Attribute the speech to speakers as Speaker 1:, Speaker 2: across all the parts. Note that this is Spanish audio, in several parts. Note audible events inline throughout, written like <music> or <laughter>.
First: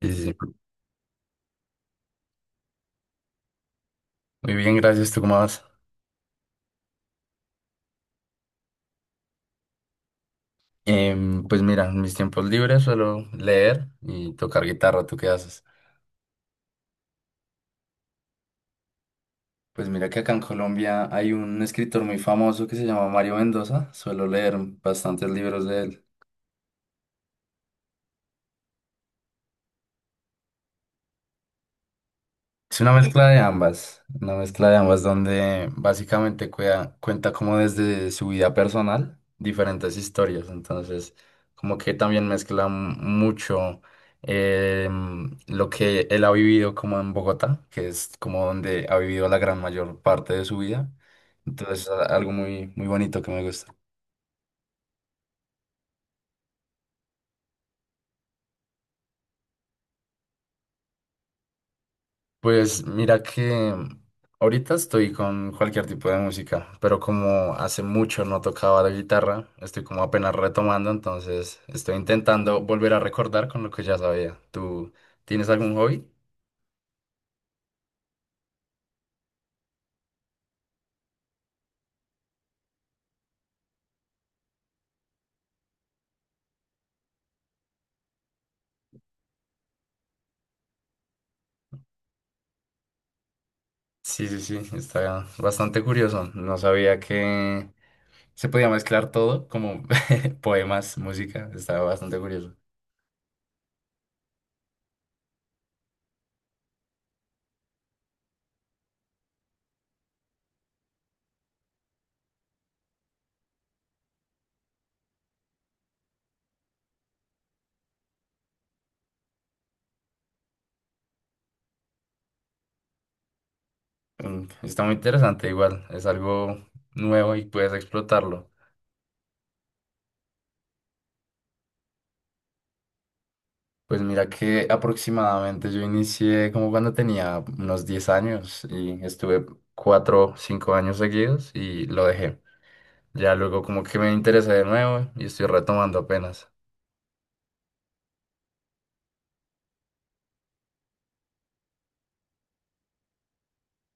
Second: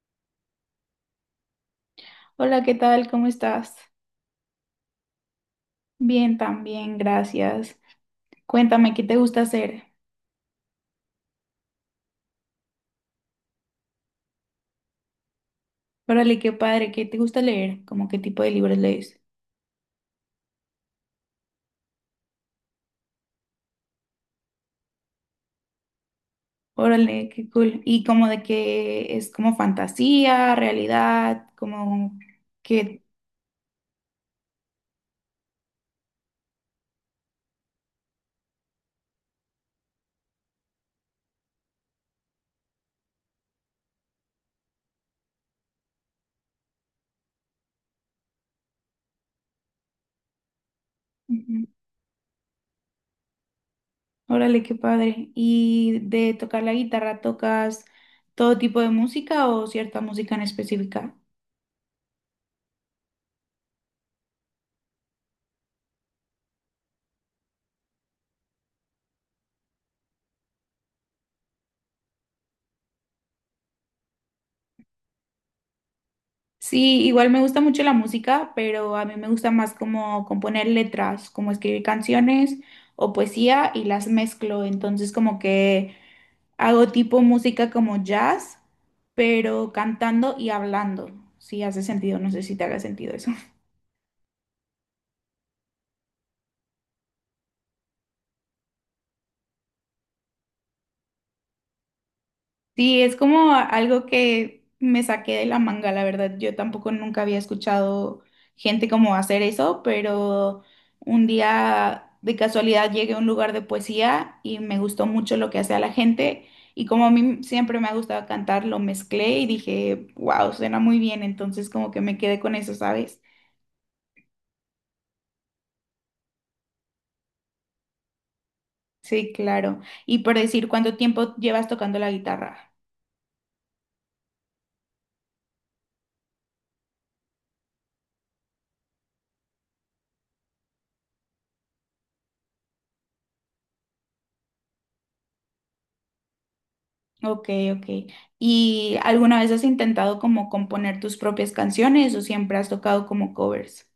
Speaker 1: Sí, sí, sí.
Speaker 2: Hola, ¿qué tal? ¿Cómo estás?
Speaker 1: Muy bien, gracias. ¿Tú cómo vas?
Speaker 2: Bien, también, gracias. Cuéntame, ¿qué te gusta hacer?
Speaker 1: Pues mira, en mis tiempos libres suelo leer y tocar guitarra. ¿Tú qué haces?
Speaker 2: Órale, qué padre, ¿qué te gusta leer? ¿Cómo qué tipo de libros lees?
Speaker 1: Pues mira que acá en Colombia hay un escritor muy famoso que se llama Mario Mendoza. Suelo leer bastantes libros de él.
Speaker 2: Órale, qué cool. ¿Y como de qué es? ¿Como fantasía, realidad, como
Speaker 1: Es una
Speaker 2: que...?
Speaker 1: mezcla de ambas, una mezcla de ambas donde básicamente cuenta como desde su vida personal diferentes historias, entonces como que también mezcla mucho lo que él ha vivido como en Bogotá, que es como donde ha vivido la gran mayor parte de su vida,
Speaker 2: Ujú.
Speaker 1: entonces algo muy, muy bonito que me gusta.
Speaker 2: Órale, qué padre. ¿Y de tocar la guitarra, tocas todo tipo de música o cierta música en específica?
Speaker 1: Pues mira que ahorita estoy con cualquier tipo de música, pero como hace mucho no tocaba la guitarra, estoy como apenas retomando, entonces estoy intentando volver a recordar con lo que ya sabía. ¿Tú tienes algún hobby?
Speaker 2: Sí, igual me gusta mucho la música, pero a mí me gusta más como componer letras, como escribir canciones o poesía y las mezclo. Entonces como que hago tipo música como jazz, pero cantando y hablando. Si hace sentido, no sé si te haga sentido eso.
Speaker 1: Sí, sí, sí, está bastante curioso. No sabía que se podía mezclar todo, como <laughs> poemas, música, está bastante curioso.
Speaker 2: Sí, es como algo que me saqué de la manga, la verdad. Yo tampoco nunca había escuchado gente como hacer eso, pero un día de casualidad llegué a un lugar de poesía y me gustó mucho lo que hacía la gente. Y como a mí siempre me ha gustado cantar, lo mezclé y dije, wow, suena muy bien. Entonces como que me quedé con eso, ¿sabes?
Speaker 1: Mm, está muy interesante igual, es algo nuevo y puedes explotarlo.
Speaker 2: Sí, claro. Y por decir, ¿cuánto tiempo llevas tocando la guitarra?
Speaker 1: Pues mira que aproximadamente yo inicié como cuando tenía unos 10 años y estuve 4 5 años seguidos y lo dejé. Ya luego como que me interesé de nuevo y estoy retomando apenas.
Speaker 2: Ok, ok. ¿Y alguna vez has intentado como componer tus propias canciones o siempre has tocado como covers?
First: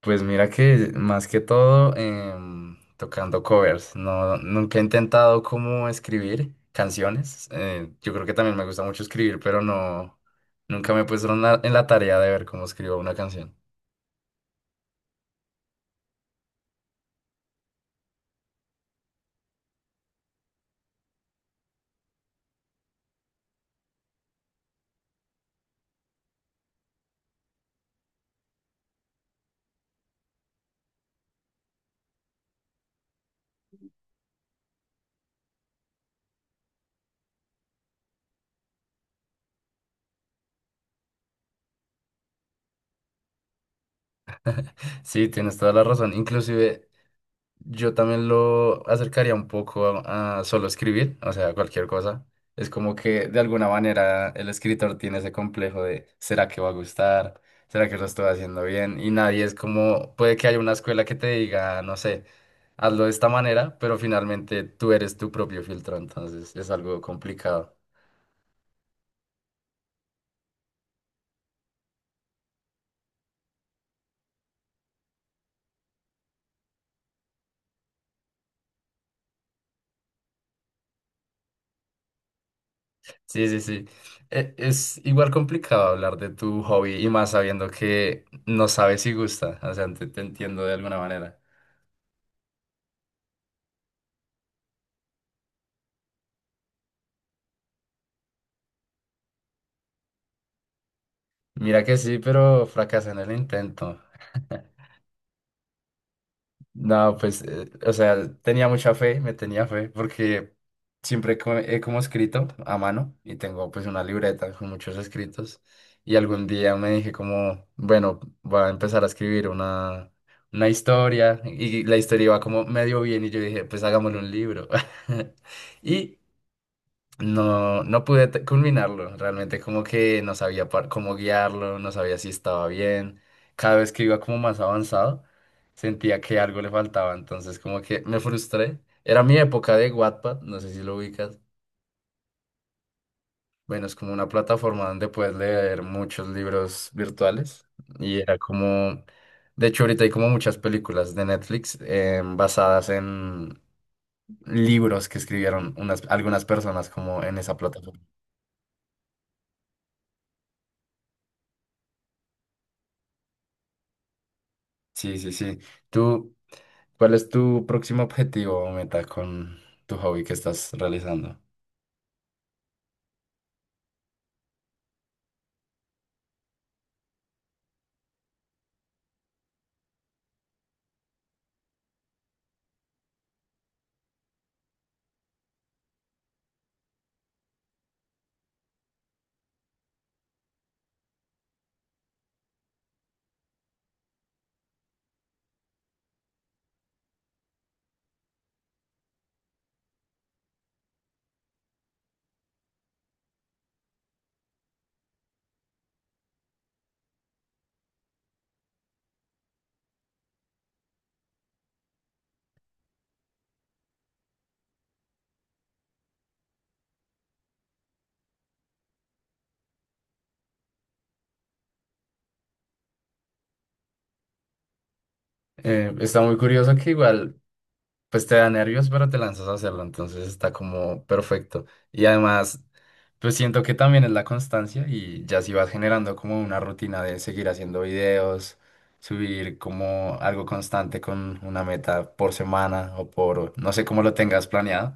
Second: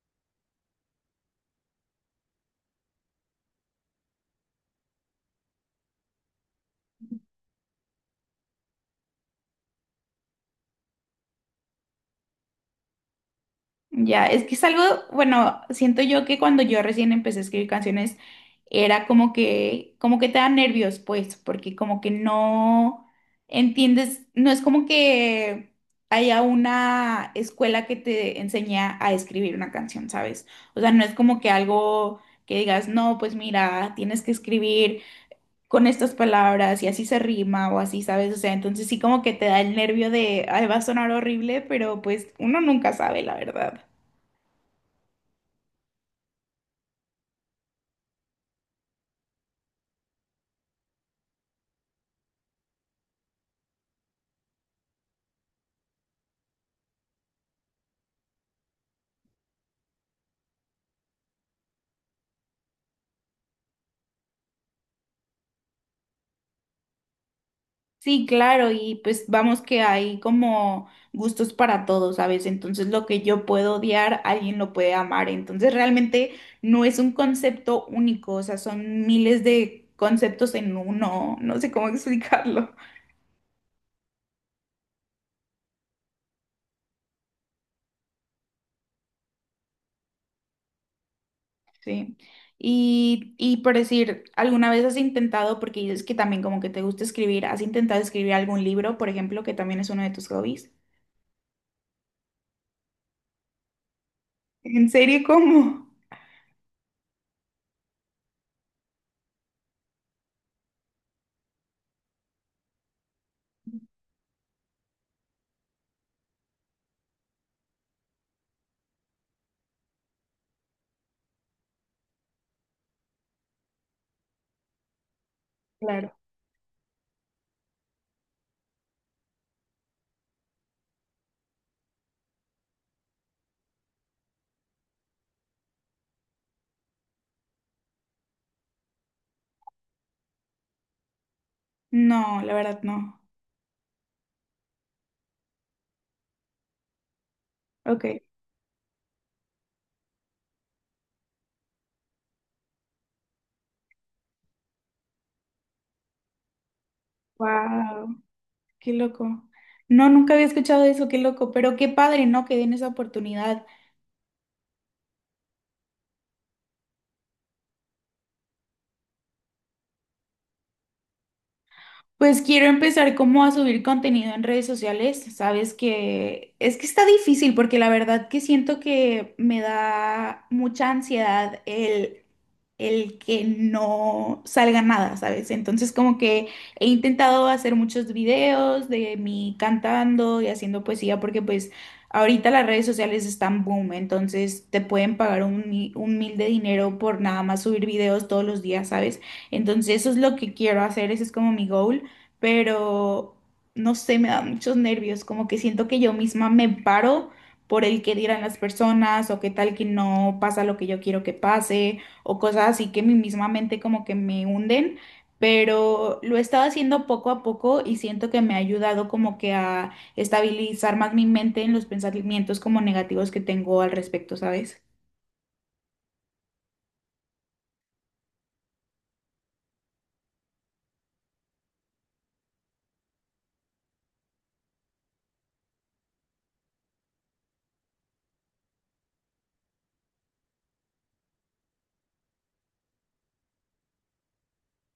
Speaker 1: Pues mira que más que todo tocando covers. No, nunca he intentado como escribir canciones. Yo creo que también me gusta mucho escribir, pero no, nunca me he puesto en la tarea de ver cómo escribo una canción.
Speaker 2: Ya, es que es algo, bueno, siento yo que cuando yo recién empecé a escribir canciones era como que te da nervios, pues, porque como que no entiendes, no es como que haya una escuela que te enseñe a escribir una canción, ¿sabes? O sea, no es como que algo que digas, no, pues mira, tienes que escribir con estas palabras y así se rima o así, ¿sabes? O sea, entonces sí como que te da el nervio de, ay, va a sonar horrible, pero pues uno nunca sabe, la verdad.
Speaker 1: Sí, tienes toda la razón. Inclusive yo también lo acercaría un poco a solo escribir, o sea, cualquier cosa. Es como que de alguna manera el escritor tiene ese complejo de ¿será que va a gustar? ¿Será que lo estoy haciendo bien? Y nadie es como, puede que haya una escuela que te diga, no sé, hazlo de esta manera, pero finalmente tú eres tu propio filtro, entonces es algo complicado.
Speaker 2: Sí, claro, y pues vamos que hay como gustos para todos, ¿sabes? Entonces lo que yo puedo odiar, alguien lo puede amar. Entonces realmente no es un concepto único, o sea, son miles de conceptos en uno, no sé cómo <laughs> explicarlo.
Speaker 1: Sí, sí, sí. Es igual complicado hablar de tu hobby y más sabiendo que no sabes si gusta, o sea, te entiendo de alguna manera.
Speaker 2: Sí. Y por decir, ¿alguna vez has intentado, porque dices que también como que te gusta escribir, has intentado escribir algún libro, por ejemplo, que también es uno de tus hobbies?
Speaker 1: Mira que sí, pero fracasé en el intento. <laughs>
Speaker 2: ¿En serio? ¿Cómo?
Speaker 1: No, pues, o sea, tenía mucha fe, me tenía fe, porque siempre he como escrito a mano y tengo pues una libreta con muchos escritos y algún día me dije como, bueno, voy a empezar a escribir una historia y la historia iba como medio bien y yo dije, pues hagámosle un libro. <laughs>
Speaker 2: Claro.
Speaker 1: Y no, no pude culminarlo, realmente como que no sabía cómo guiarlo, no sabía si estaba bien. Cada vez que iba como más avanzado, sentía que algo le faltaba, entonces como que me frustré. Era mi época de Wattpad, no sé si lo ubicas.
Speaker 2: No, la verdad no.
Speaker 1: Bueno, es como una plataforma donde puedes leer muchos libros virtuales
Speaker 2: Ok.
Speaker 1: y era como, de hecho ahorita hay como muchas películas de Netflix basadas en libros que escribieron unas, algunas personas como en esa plataforma.
Speaker 2: Wow, qué loco. No, nunca había escuchado eso, qué loco, pero qué padre, ¿no? Que den esa oportunidad.
Speaker 1: Sí, sí, sí. ¿Tú ¿cuál es tu próximo objetivo o meta con tu hobby que estás realizando?
Speaker 2: Pues quiero empezar como a subir contenido en redes sociales. Sabes que es que está difícil porque la verdad que siento que me da mucha ansiedad el que no salga nada, ¿sabes? Entonces como que he intentado hacer muchos videos de mí cantando y haciendo poesía porque pues ahorita las redes sociales están boom, entonces te pueden pagar un, un mil de dinero por nada más subir videos todos los días, ¿sabes? Entonces eso es lo que quiero hacer, ese es como mi goal, pero no sé, me da muchos nervios, como que siento que yo misma me paro por el que dirán las personas o qué tal que no pasa lo que yo quiero que pase o cosas así que mi misma mente como que me hunden, pero lo he estado haciendo poco a poco y siento que me ha ayudado como que a estabilizar más mi mente en los pensamientos como negativos que tengo al respecto, ¿sabes?
Speaker 1: Está muy curioso que igual, pues te da nervios, pero te lanzas a hacerlo, entonces está como perfecto. Y además, pues siento que también es la constancia y ya si vas generando como una rutina de seguir haciendo videos, subir como algo constante con una meta por semana o por, no sé cómo lo tengas planeado,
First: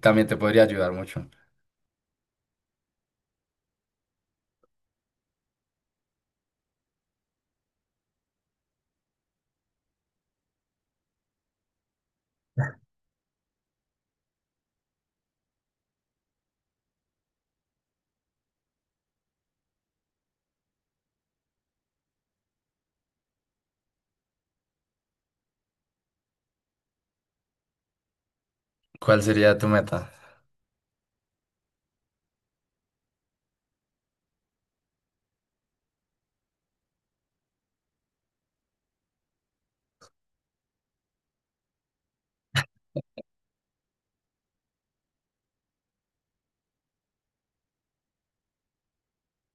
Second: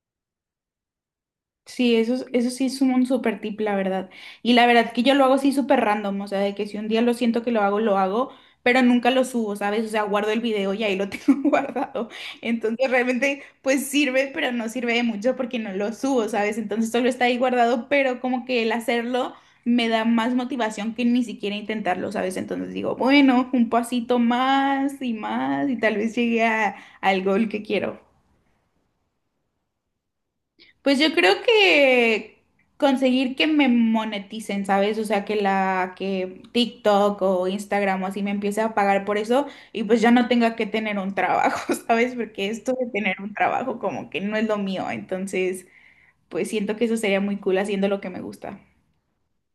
Speaker 1: también te podría ayudar mucho.
Speaker 2: Sí, eso, eso sí es un super tip, la verdad. Y la verdad que yo lo hago así súper random, o sea, de que si un día lo siento que lo hago, pero nunca lo subo, ¿sabes? O sea, guardo el video y ahí lo <laughs> tengo guardado. Entonces realmente pues sirve, pero no sirve de mucho porque no lo subo, ¿sabes? Entonces solo está ahí guardado, pero como que el hacerlo me da más motivación que ni siquiera intentarlo, ¿sabes? Entonces digo, bueno, un pasito más y más y tal vez llegue al gol que quiero.
Speaker 1: ¿Cuál sería tu meta?
Speaker 2: Pues yo creo que conseguir que me moneticen, ¿sabes? O sea, que TikTok o Instagram o así me empiece a pagar por eso y pues ya no tenga que tener un trabajo, <laughs> ¿sabes? Porque esto de tener un trabajo como que no es lo mío, entonces pues siento que eso sería muy cool haciendo lo que me gusta.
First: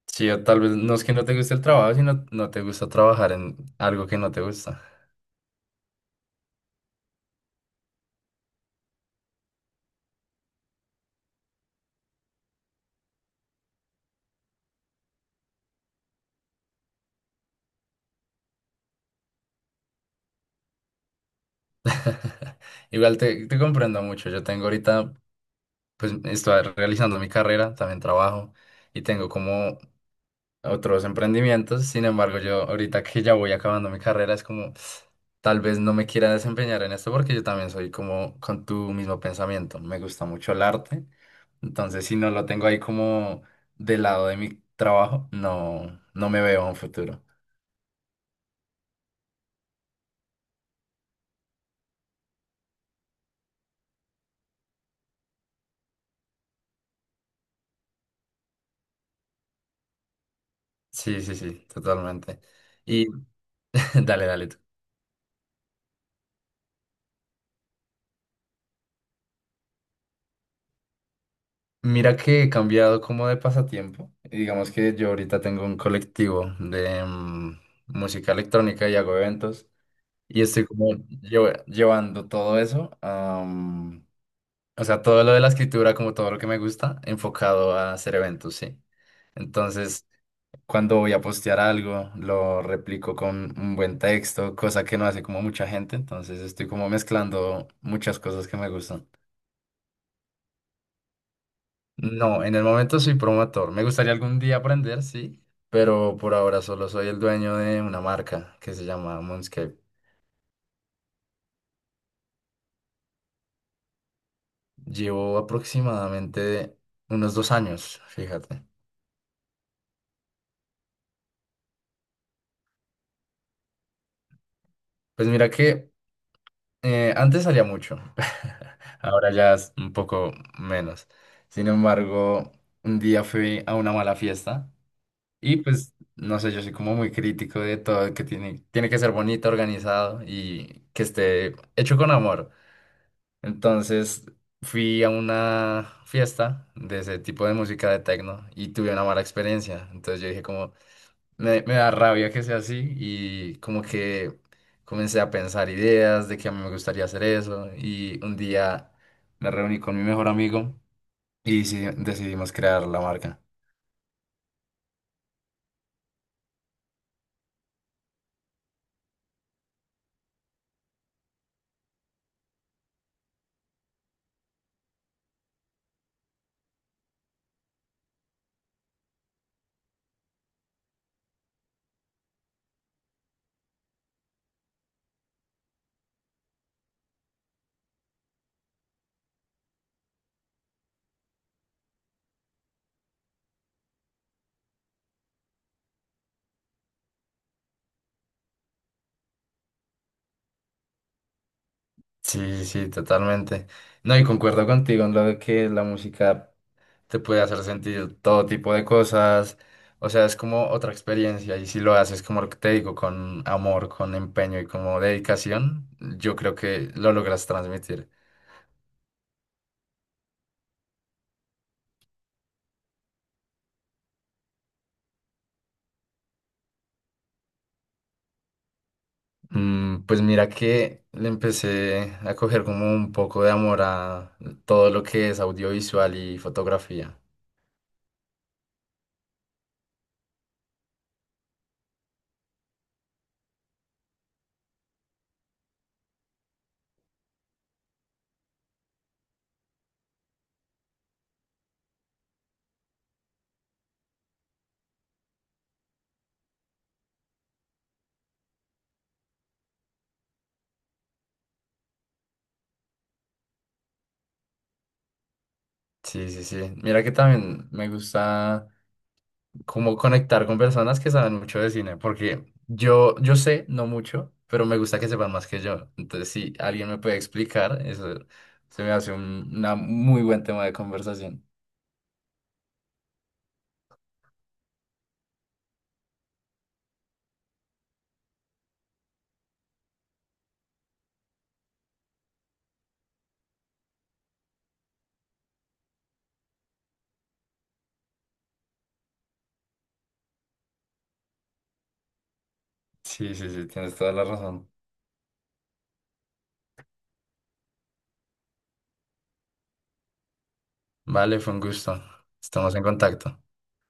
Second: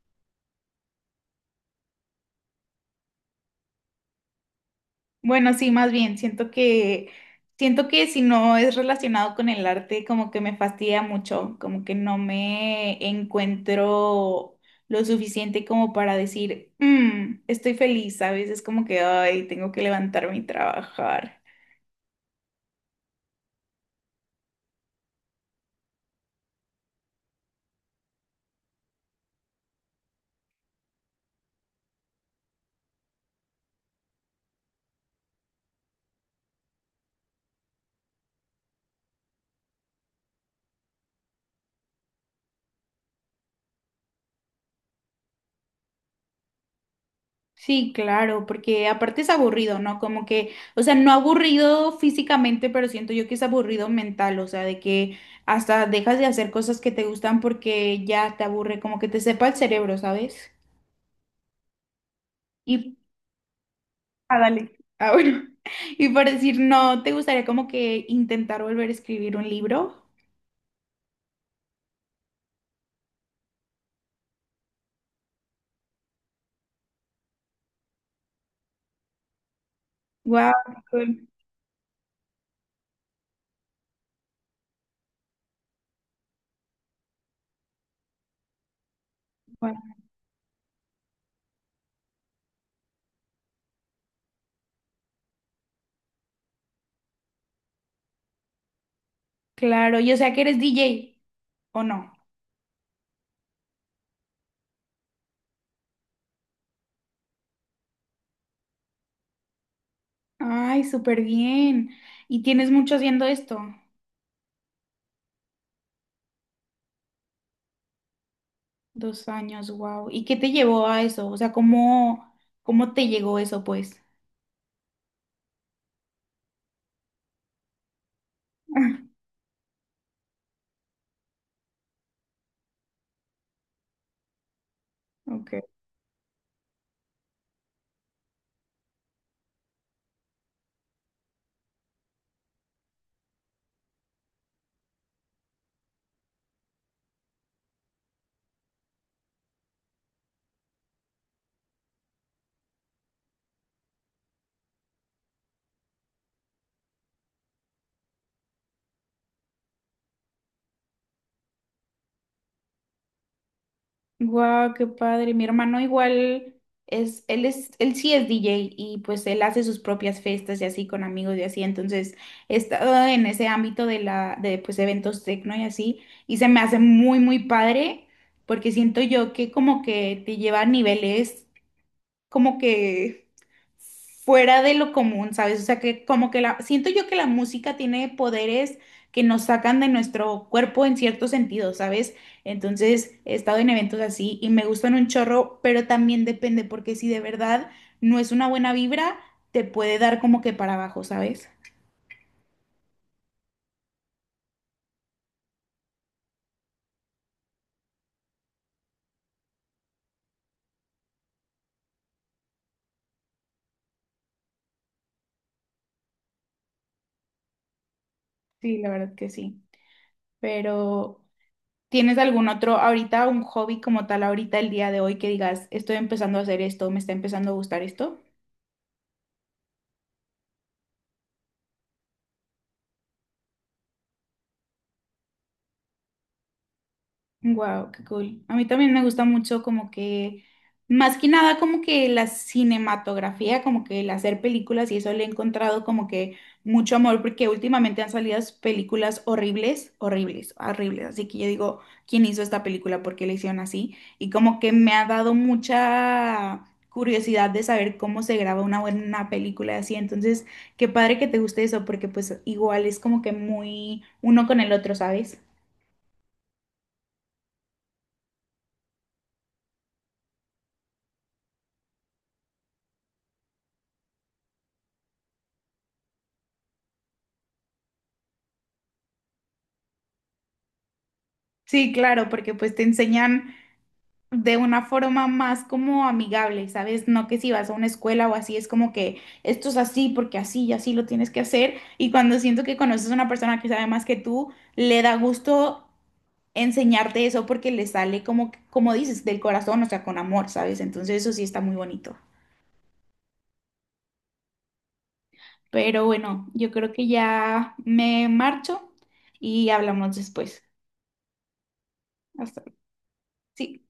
Speaker 1: Sí, o tal vez no es que no te guste el trabajo, sino no te gusta trabajar en algo que no te gusta.
Speaker 2: Bueno, sí, más bien, siento que si no es relacionado con el arte, como que me fastidia mucho, como que no me encuentro lo suficiente como para decir, "Mm, estoy feliz", ¿sabes? Es como que, ay, tengo que levantarme y trabajar.
Speaker 1: <laughs> Igual te, te comprendo mucho. Yo tengo ahorita, pues estoy realizando mi carrera, también trabajo y tengo como otros emprendimientos. Sin embargo, yo ahorita que ya voy acabando mi carrera, es como tal vez no me quiera desempeñar en esto porque yo también soy como con tu mismo pensamiento. Me gusta mucho el arte. Entonces, si no lo tengo ahí como del lado de mi trabajo, no, no me veo a un futuro.
Speaker 2: Sí, claro, porque aparte es aburrido, ¿no? Como que, o sea, no aburrido físicamente, pero siento yo que es aburrido mental, o sea, de que hasta dejas de hacer cosas que te gustan porque ya te aburre, como que te sepa el cerebro, ¿sabes?
Speaker 1: Sí, sí, sí, totalmente.
Speaker 2: Y,
Speaker 1: Y <laughs> dale,
Speaker 2: ah,
Speaker 1: dale tú.
Speaker 2: dale. Ah, bueno. <laughs> Y por decir, no, ¿te gustaría como que intentar volver a escribir un libro?
Speaker 1: Mira que he cambiado como de pasatiempo. Y digamos que yo ahorita tengo un colectivo de música electrónica y hago eventos. Y
Speaker 2: Wow,
Speaker 1: estoy como llevando todo eso, o sea, todo lo de la escritura, como todo lo que me gusta, enfocado a hacer eventos, sí. Entonces, cuando voy a postear algo, lo replico con un buen texto, cosa que no hace como mucha gente. Entonces, estoy como mezclando muchas cosas que me gustan.
Speaker 2: claro. Yo sé que eres DJ, ¿o no?
Speaker 1: No, en el momento soy promotor. Me gustaría algún día aprender, sí, pero por ahora solo soy el dueño de una marca que se llama Moonscape.
Speaker 2: Ay, súper bien. ¿Y tienes mucho haciendo esto?
Speaker 1: Llevo aproximadamente unos 2 años, fíjate.
Speaker 2: 2 años, wow. ¿Y qué te llevó a eso? O sea, ¿cómo, cómo te llegó eso, pues?
Speaker 1: Pues mira que antes salía mucho, <laughs>
Speaker 2: <laughs>
Speaker 1: ahora ya es un poco menos. Sin embargo, un día fui a una mala fiesta y
Speaker 2: Ok.
Speaker 1: pues, no sé, yo soy como muy crítico de todo, que tiene, tiene que ser bonito, organizado y que esté hecho con amor. Entonces fui a una fiesta de ese tipo de música de techno y tuve una mala experiencia. Entonces yo dije como, me da rabia que sea así y como que comencé a pensar ideas de que a mí me gustaría hacer eso y un día me reuní con mi mejor amigo y sí, decidimos crear la marca.
Speaker 2: Guau, qué padre. Mi hermano igual es, él sí es DJ y pues él hace sus propias fiestas y así con amigos y así. Entonces he estado en ese ámbito de la, de pues eventos tecno y así. Y se me hace muy, muy padre porque siento yo que como que te lleva a niveles como que fuera de lo común, ¿sabes? O sea, que como que la, siento yo que la música tiene poderes que nos sacan de nuestro cuerpo en cierto sentido, ¿sabes? Entonces, he estado en eventos así y me gustan un chorro, pero también depende, porque si de verdad no es una buena vibra, te puede dar como que para abajo, ¿sabes?
Speaker 1: Sí, sí, totalmente. No, y concuerdo contigo en lo de que la música te puede hacer sentir todo tipo de cosas. O sea, es como otra experiencia y si lo haces como lo que te digo, con amor, con empeño y como dedicación, yo creo que lo logras transmitir.
Speaker 2: Sí, la verdad que sí. Pero, ¿tienes algún otro ahorita, un hobby como tal ahorita el día de hoy que digas, estoy empezando a hacer esto, me está empezando a gustar esto?
Speaker 1: Mm, pues mira que le empecé a coger como un poco de amor a todo lo que es audiovisual y fotografía.
Speaker 2: Wow, qué cool. A mí también me gusta mucho como que, más que nada como que la cinematografía, como que el hacer películas y eso le he encontrado como que mucho amor porque últimamente han salido películas horribles, horribles, horribles. Así que yo digo, ¿quién hizo esta película? ¿Por qué la hicieron así? Y como que me ha dado mucha curiosidad de saber cómo se graba una buena película así. Entonces, qué padre que te guste eso porque pues igual es como que muy uno con el otro, ¿sabes?
Speaker 1: Sí, sí, sí. Mira que también me gusta como conectar con personas que saben mucho de cine, porque yo sé, no mucho, pero me gusta que sepan más que yo. Entonces, si alguien me puede explicar, eso se me hace un una muy buen tema de conversación.
Speaker 2: Sí, claro, porque pues te enseñan de una forma más como amigable, ¿sabes? No que si vas a una escuela o así, es como que esto es así porque así y así lo tienes que hacer. Y cuando siento que conoces a una persona que sabe más que tú, le da gusto enseñarte eso porque le sale como, como dices, del corazón, o sea, con amor, ¿sabes? Entonces eso sí está muy bonito.
Speaker 1: Sí, sí, sí, tienes toda la razón.
Speaker 2: Pero bueno, yo creo que ya me marcho y hablamos después.
Speaker 1: Vale, fue un gusto.
Speaker 2: Hasta,
Speaker 1: Estamos en contacto.
Speaker 2: sí.